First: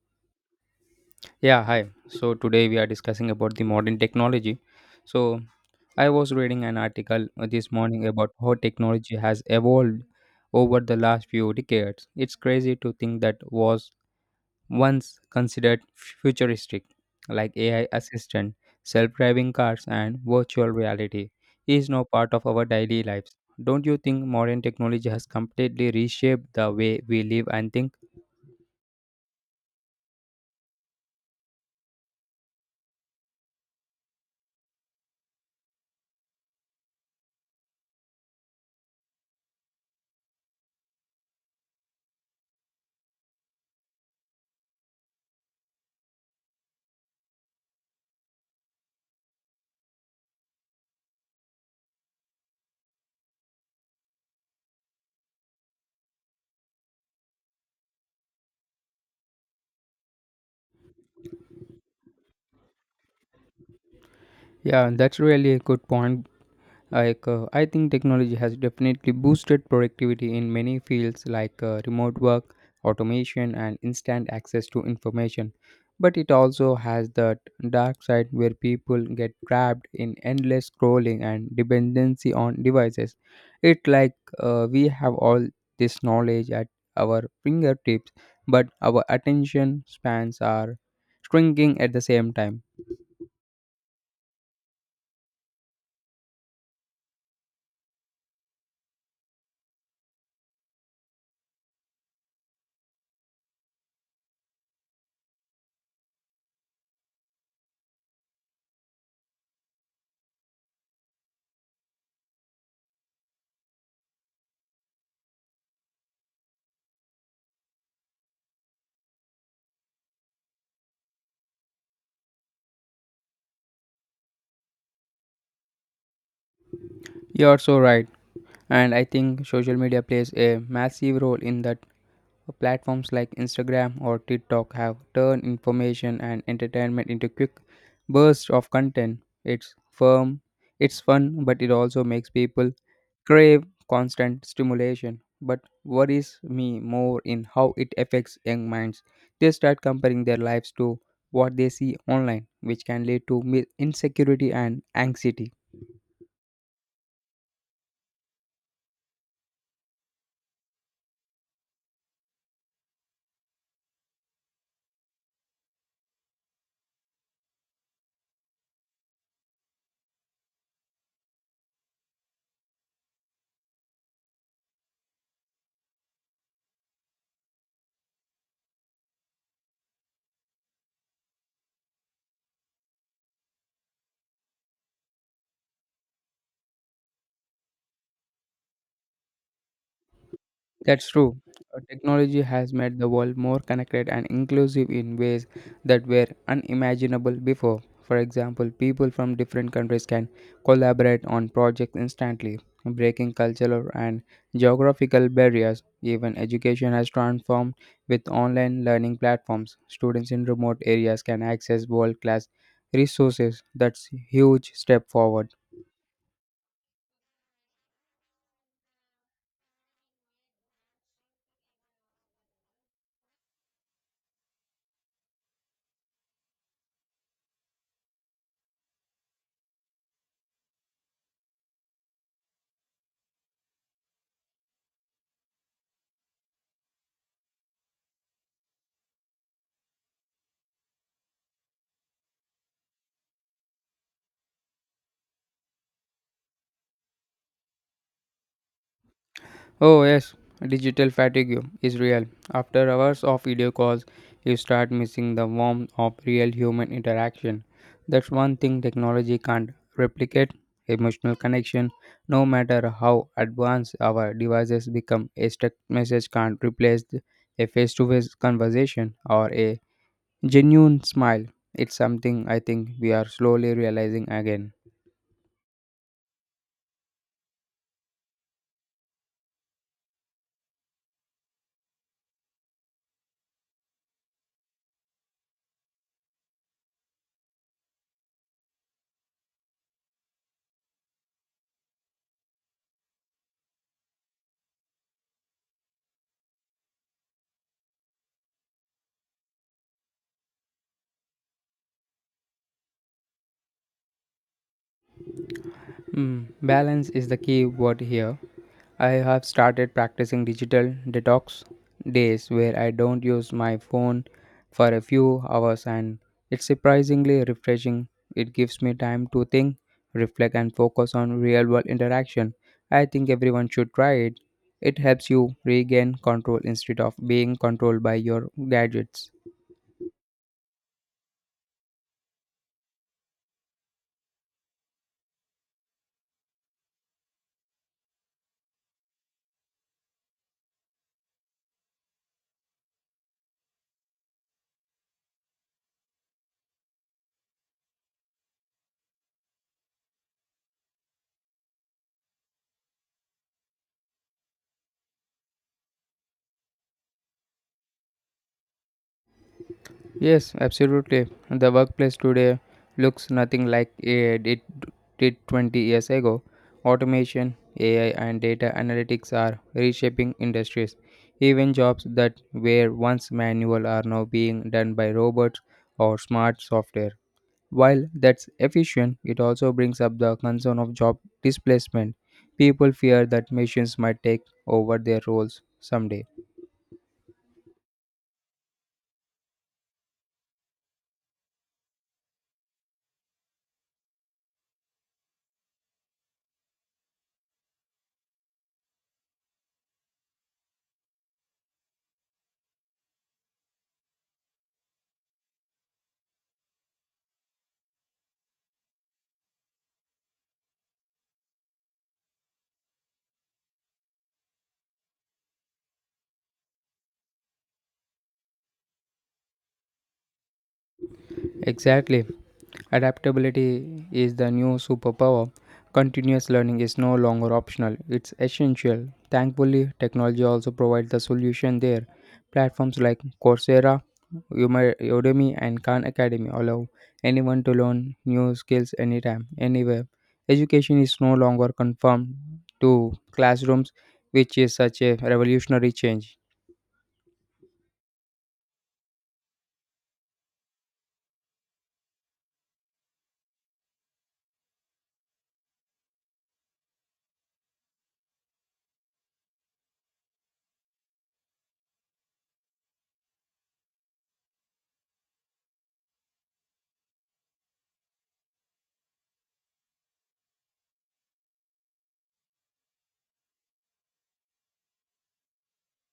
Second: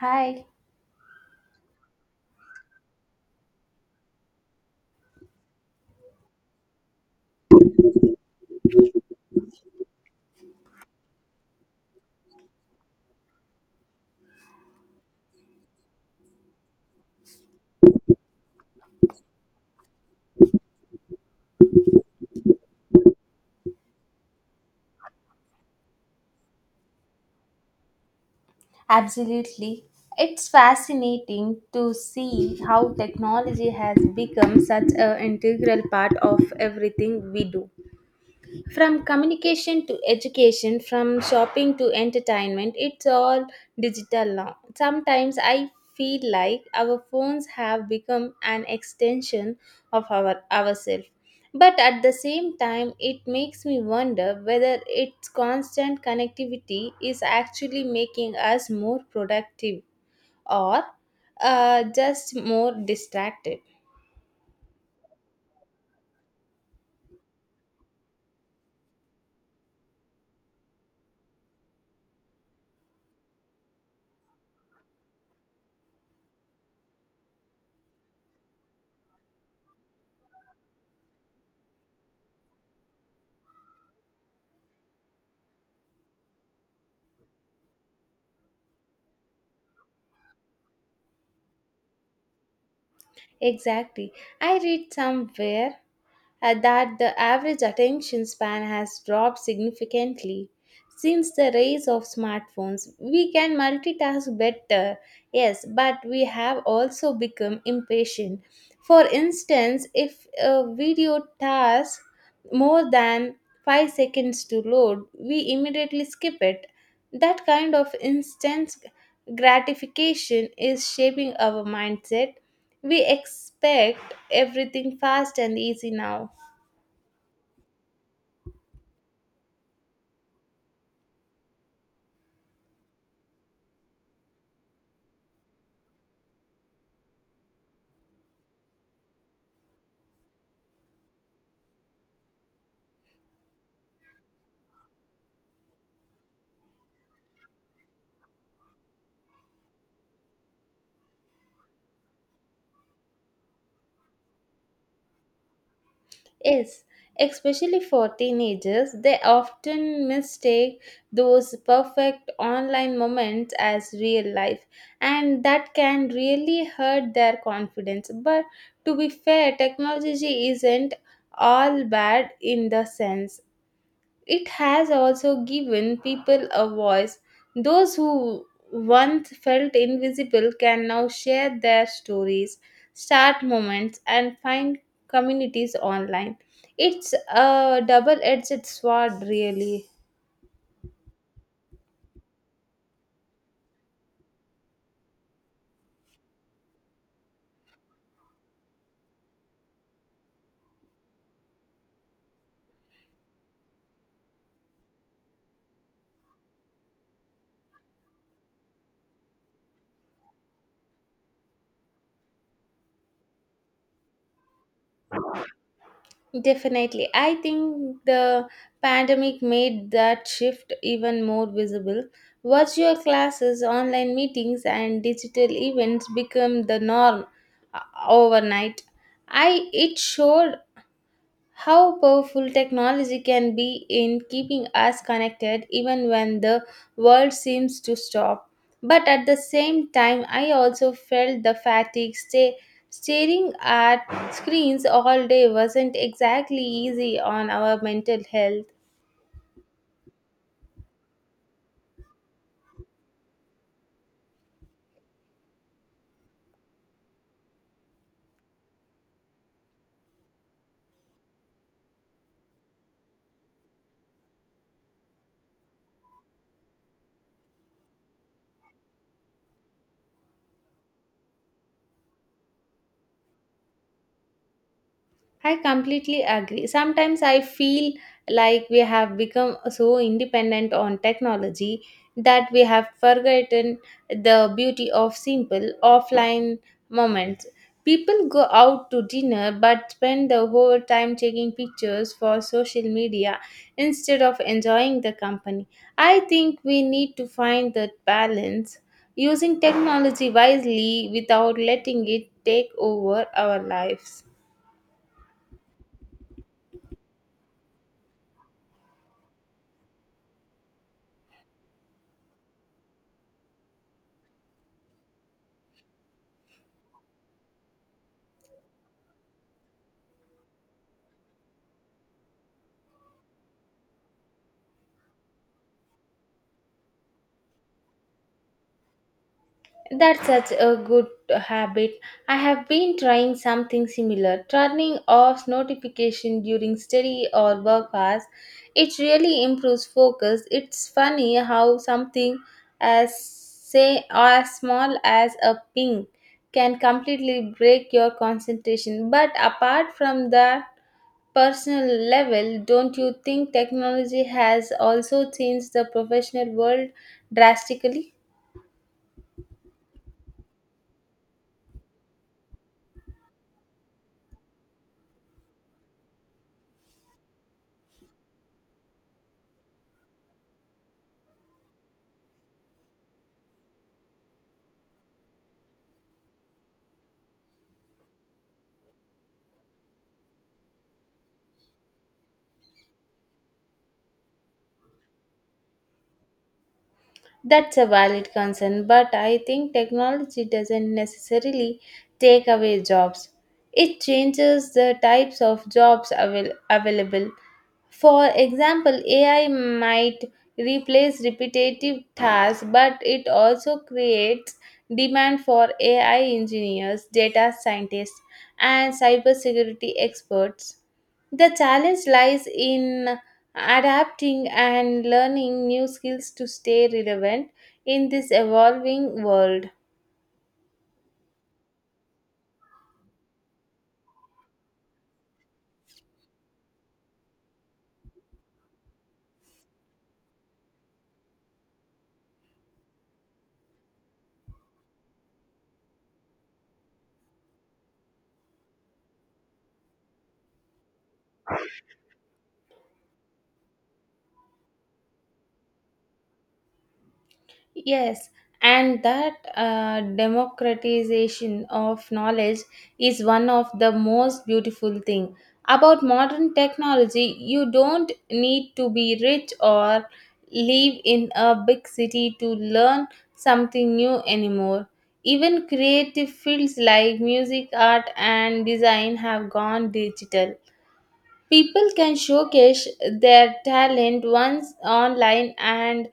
Hi, Yeah, hi. So today we are discussing about the modern technology. So I was reading an article this morning about how technology has evolved over the last few decades. It's crazy to think that was once considered futuristic, like AI assistant, self-driving cars, and virtual reality, is now part of our daily lives. Don't you think modern technology has completely reshaped the way we live and think? absolutely. It's fascinating to see how technology has become such an integral part of everything we do. From communication to education, from shopping to entertainment, it's all digital now. Sometimes I feel like our phones have become an extension of ourselves. But at the same time, it makes me wonder whether its constant connectivity is actually making us more productive or just more distracted. Yeah, that's really a good point. Like, I think technology has definitely boosted productivity in many fields like remote work, automation, and instant access to information. But it also has that dark side where people get trapped in endless scrolling and dependency on devices. It's like, we have all this knowledge at our fingertips, but our attention spans are shrinking at the same time. Exactly. I read somewhere that the average attention span has dropped significantly. Since the rise of smartphones, we can multitask better, yes, but we have also become impatient. For instance, if a video takes more than 5 seconds to load, we immediately skip it. That kind of instant gratification is shaping our mindset. We expect everything fast and easy now. You're so right. And I think social media plays a massive role in that. Platforms like Instagram or TikTok have turned information and entertainment into quick bursts of content. It's firm, it's fun, but it also makes people crave constant stimulation. But worries me more in how it affects young minds. They start comparing their lives to what they see online, which can lead to insecurity and anxiety. Yes, especially for teenagers, they often mistake those perfect online moments as real life, and that can really hurt their confidence. But to be fair, technology isn't all bad in the sense it has also given people a voice. Those who once felt invisible can now share their stories, start moments, and find communities online. It's a double edged sword, really. That's true. Technology has made the world more connected and inclusive in ways that were unimaginable before. For example, people from different countries can collaborate on projects instantly, breaking cultural and geographical barriers. Even education has transformed with online learning platforms. Students in remote areas can access world class resources. That's a huge step forward. Definitely. I think the pandemic made that shift even more visible. Virtual classes, online meetings, and digital events become the norm uh, overnight. I it showed how powerful technology can be in keeping us connected even when the world seems to stop. But at the same time, I also felt the fatigue. Staring at screens all day wasn't exactly easy on our mental health. Oh, yes, digital fatigue is real. After hours of video calls, you start missing the warmth of real human interaction. That's one thing technology can't replicate, emotional connection, no matter how advanced our devices become. A text message can't replace a face to face conversation or a genuine smile. It's something I think we are slowly realizing again. I completely agree. Sometimes I feel like we have become so independent on technology that we have forgotten the beauty of simple offline moments. People go out to dinner but spend the whole time taking pictures for social media instead of enjoying the company. I think we need to find that balance using technology wisely without letting it take over our lives. Mm, balance is the key word here. I have started practicing digital detox days where I don't use my phone for a few hours, and it's surprisingly refreshing. It gives me time to think, reflect, and focus on real world interaction. I think everyone should try it. It helps you regain control instead of being controlled by your gadgets. That's such a good habit. I have been trying something similar, turning off notification during study or work hours. It really improves focus. It's funny how something as say as small as a ping can completely break your concentration. But apart from that personal level, don't you think technology has also changed the professional world drastically? Yes, absolutely. The workplace today looks nothing like it did 20 years ago. Automation, AI, and data analytics are reshaping industries. Even jobs that were once manual are now being done by robots or smart software. While that's efficient, it also brings up the concern of job displacement. People fear that machines might take over their roles someday. That's a valid concern, but I think technology doesn't necessarily take away jobs. It changes the types of jobs available. For example, AI might replace repetitive tasks, but it also creates demand for AI engineers, data scientists, and cybersecurity experts. The challenge lies in adapting and learning new skills to stay relevant in this evolving world. Exactly. Adaptability is the new superpower. Continuous learning is no longer optional, it's essential. Thankfully, technology also provides the solution there. Platforms like Coursera, Udemy, and Khan Academy allow anyone to learn new skills anytime, anywhere. Education is no longer confined to classrooms, which is such a revolutionary change. Yes, and that democratization of knowledge is one of the most beautiful thing about modern technology. You don't need to be rich or live in a big city to learn something new anymore. Even creative fields like music, art, and design have gone digital. People can showcase their talent once online and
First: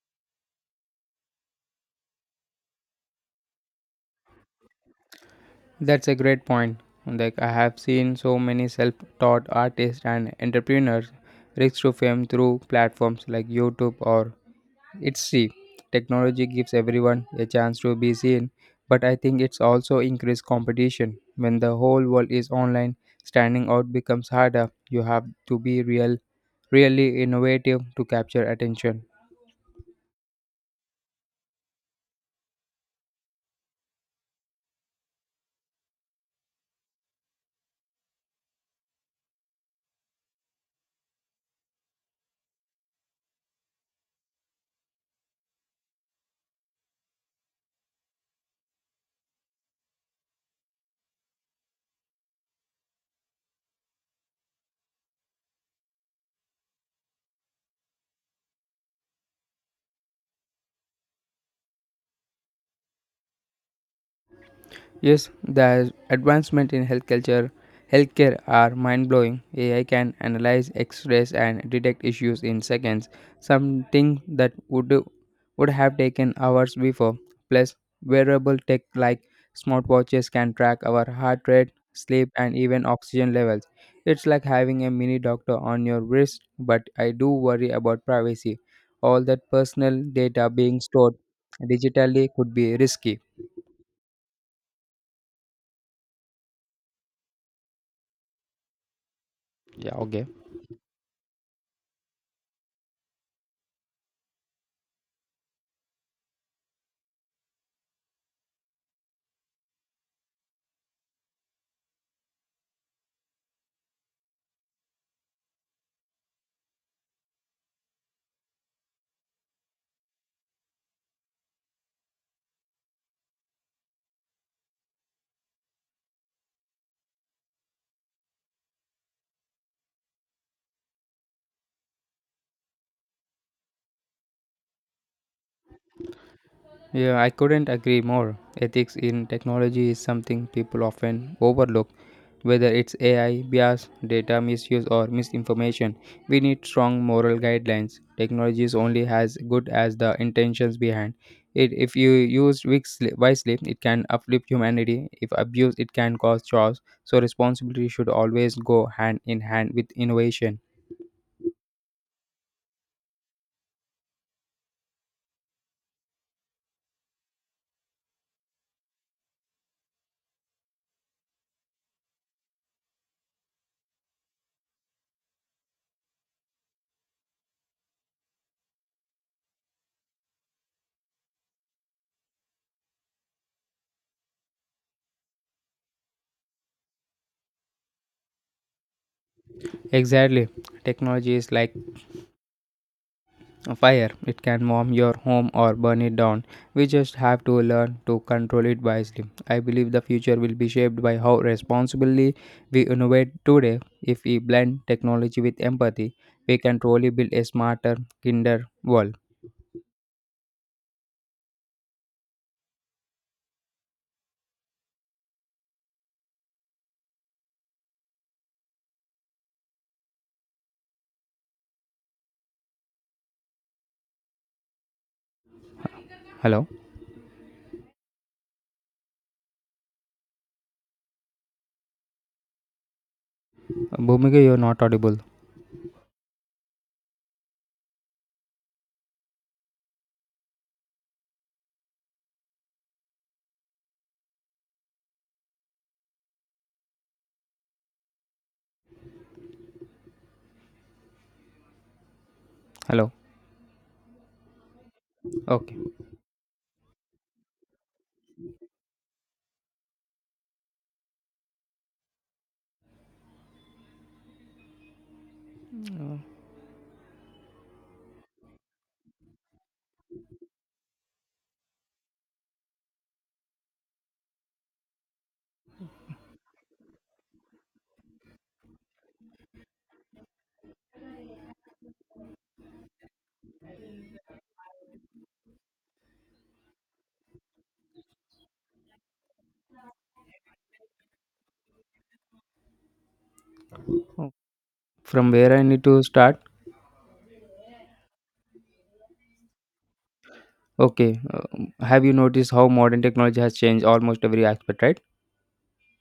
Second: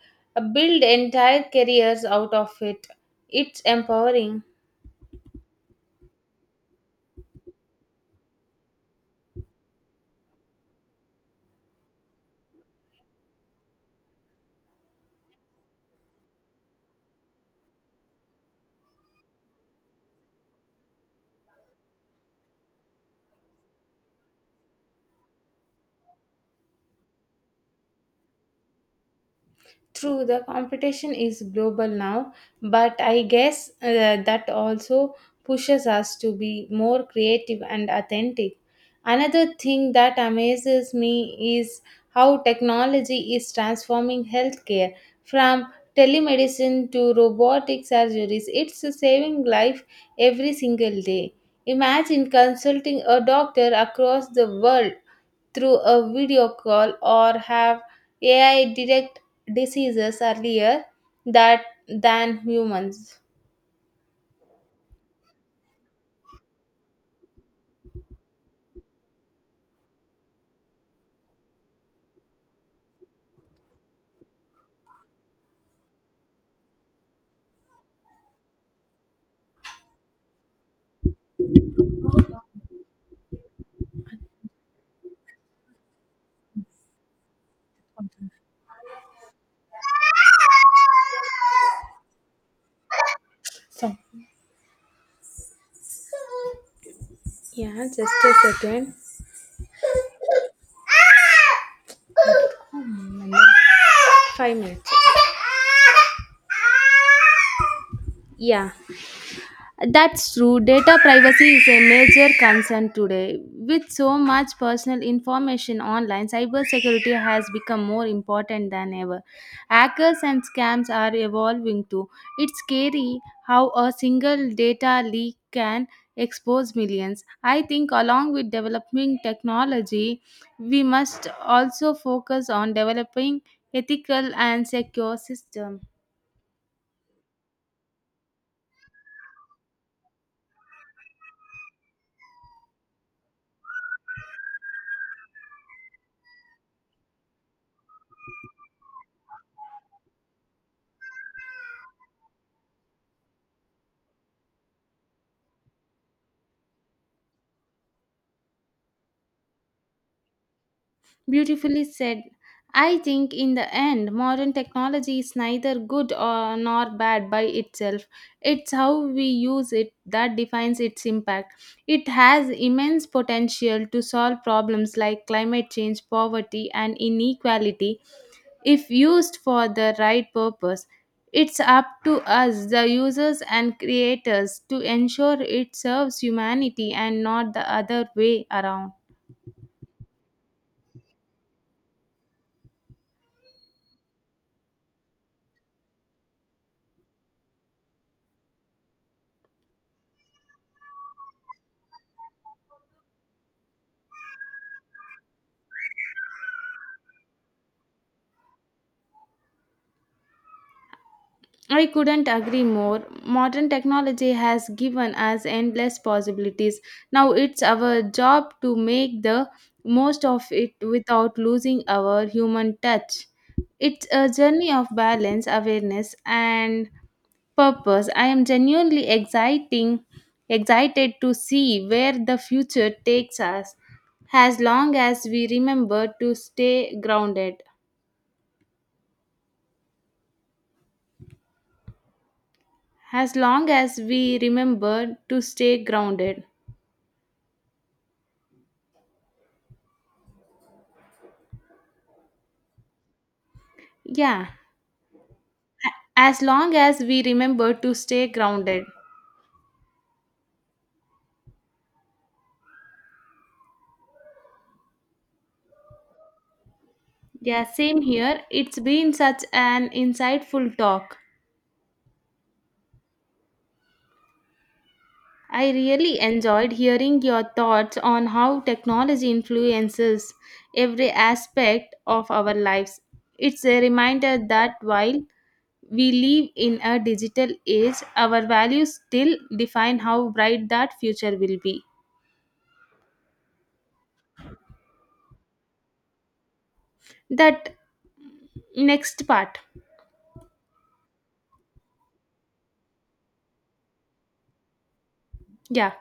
build entire careers out of it. It's empowering. That's a great point. Like I have seen so many self-taught artists and entrepreneurs reach to fame through platforms like YouTube or Etsy. Technology gives everyone a chance to be seen, but I think it's also increased competition. When the whole world is online, standing out becomes harder. You have to be real, really innovative to capture attention. True, the competition is global now, but I guess that also pushes us to be more creative and authentic. Another thing that amazes me is how technology is transforming healthcare from telemedicine to robotic surgeries. It's saving life every single day. Imagine consulting a doctor across the world through a video call or have AI detect diseases earlier that than humans. Yes, the advancement in healthcare are mind-blowing. AI can analyze X-rays and detect issues in seconds, something that would have taken hours before. Plus, wearable tech like smartwatches can track our heart rate, sleep, and even oxygen levels. It's like having a mini doctor on your wrist, but I do worry about privacy. All that personal data being stored digitally could be risky. So, yeah, just a second. Yeah, okay. 5 minutes. Yeah. That's true. Data privacy is a major concern today. With so much personal information online, cybersecurity has become more important than ever. Hackers and scams are evolving too. It's scary how a single data leak can expose millions. I think, along with developing technology, we must also focus on developing ethical and secure systems. Yeah, I couldn't agree more. Ethics in technology is something people often overlook. Whether it's AI, bias, data misuse, or misinformation, we need strong moral guidelines. Technology is only as good as the intentions behind it. If you use wisely, it can uplift humanity. If abused, it can cause chaos. So responsibility should always go hand in hand with innovation. Beautifully said. I think in the end, modern technology is neither good or nor bad by itself. It's how we use it that defines its impact. It has immense potential to solve problems like climate change, poverty, and inequality if used for the right purpose. It's up to us, the users and creators, to ensure it serves humanity and not the other way around. Exactly. Technology is like a fire, it can warm your home or burn it down. We just have to learn to control it wisely. I believe the future will be shaped by how responsibly we innovate today. If we blend technology with empathy, we can truly build a smarter, kinder world. I couldn't agree more. Modern technology has given us endless possibilities. Now it's our job to make the most of it without losing our human touch. It's a journey of balance, awareness, Hello? and purpose. I am excited to see where the future takes us Bhumika, you're as not long audible. as we remember to stay grounded. As long as we remember to stay grounded. Hello? Yeah, Okay. as long as we remember to stay grounded. Uh, Yeah, same here. It's been such an insightful talk. I really enjoyed hearing your thoughts on how technology influences every aspect of our lives. It's a reminder that while we live in a digital age, our values still define how bright that future will be. oh, from where I need to start? That next part. Okay. Have you noticed how modern technology has changed almost every aspect, right? Yeah.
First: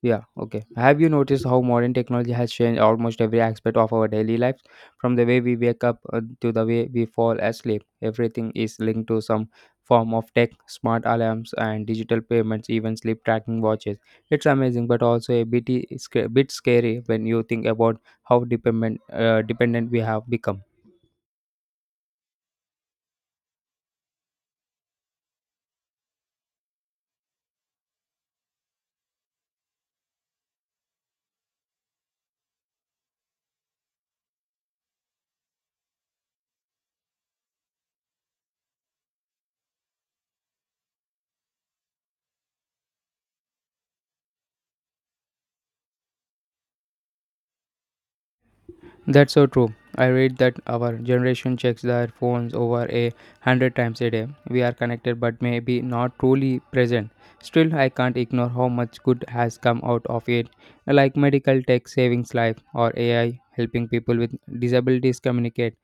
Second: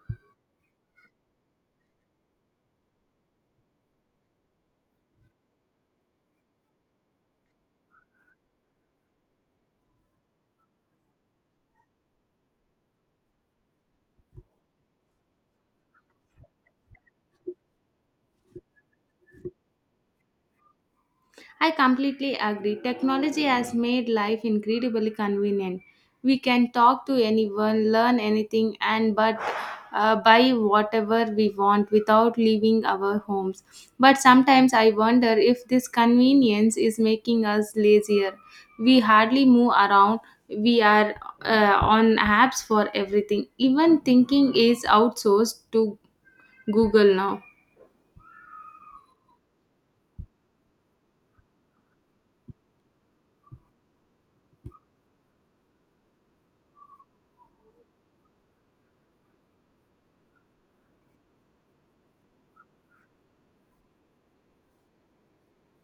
Yeah, okay. Have you noticed how modern technology has changed almost every aspect of our daily lives? From the way we wake up to the way we fall asleep, everything is linked to some form of tech, smart alarms, and digital payments, even sleep tracking watches. It's amazing, but also bit scary when you think about how dependent we have become. I completely agree. Technology has made life incredibly convenient. We can talk to anyone, learn anything, and but buy whatever we want without leaving our homes. But sometimes I wonder if this convenience is making us lazier. We hardly move around. We are on apps for everything. Even thinking is outsourced to Google now. That's so true. I read that our generation checks their phones over 100 times a day. We are connected but maybe not truly present. Still, I can't ignore how much good has come out of it, like medical tech savings life or AI helping people with disabilities communicate.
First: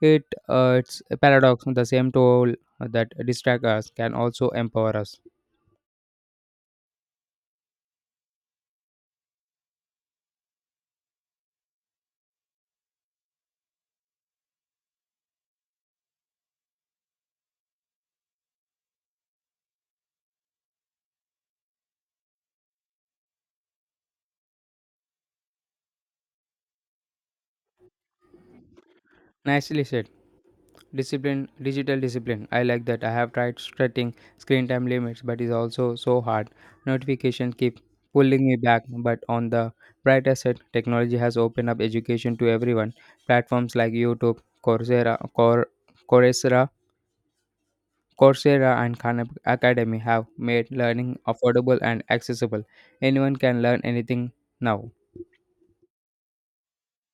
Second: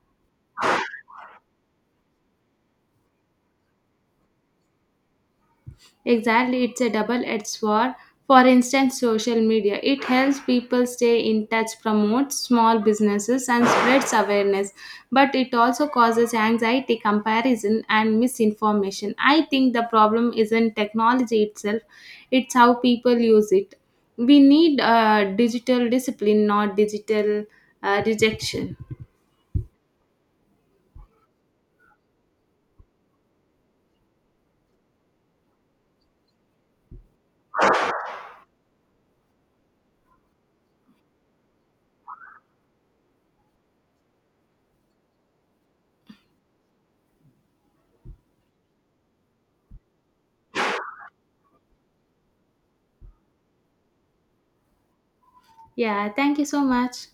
It's a paradox. The same tool that distracts us can also empower us. Exactly, it's a double-edged sword. For instance, social media. It helps people stay in touch, promotes small businesses, and spreads awareness. But it also causes anxiety, comparison, and misinformation. I think the problem isn't technology itself, it's how people use it. We need digital discipline, not digital rejection. Nicely said. Discipline, digital discipline. I like that. I have tried setting screen time limits, but it's also so hard. Notifications keep pulling me back. But on the brighter side, technology has opened up education to everyone. Platforms like YouTube, Coursera, Cor- Coursera, Coursera, and Khan Academy have made learning affordable and accessible. Anyone can learn anything now. Yeah, thank you so much.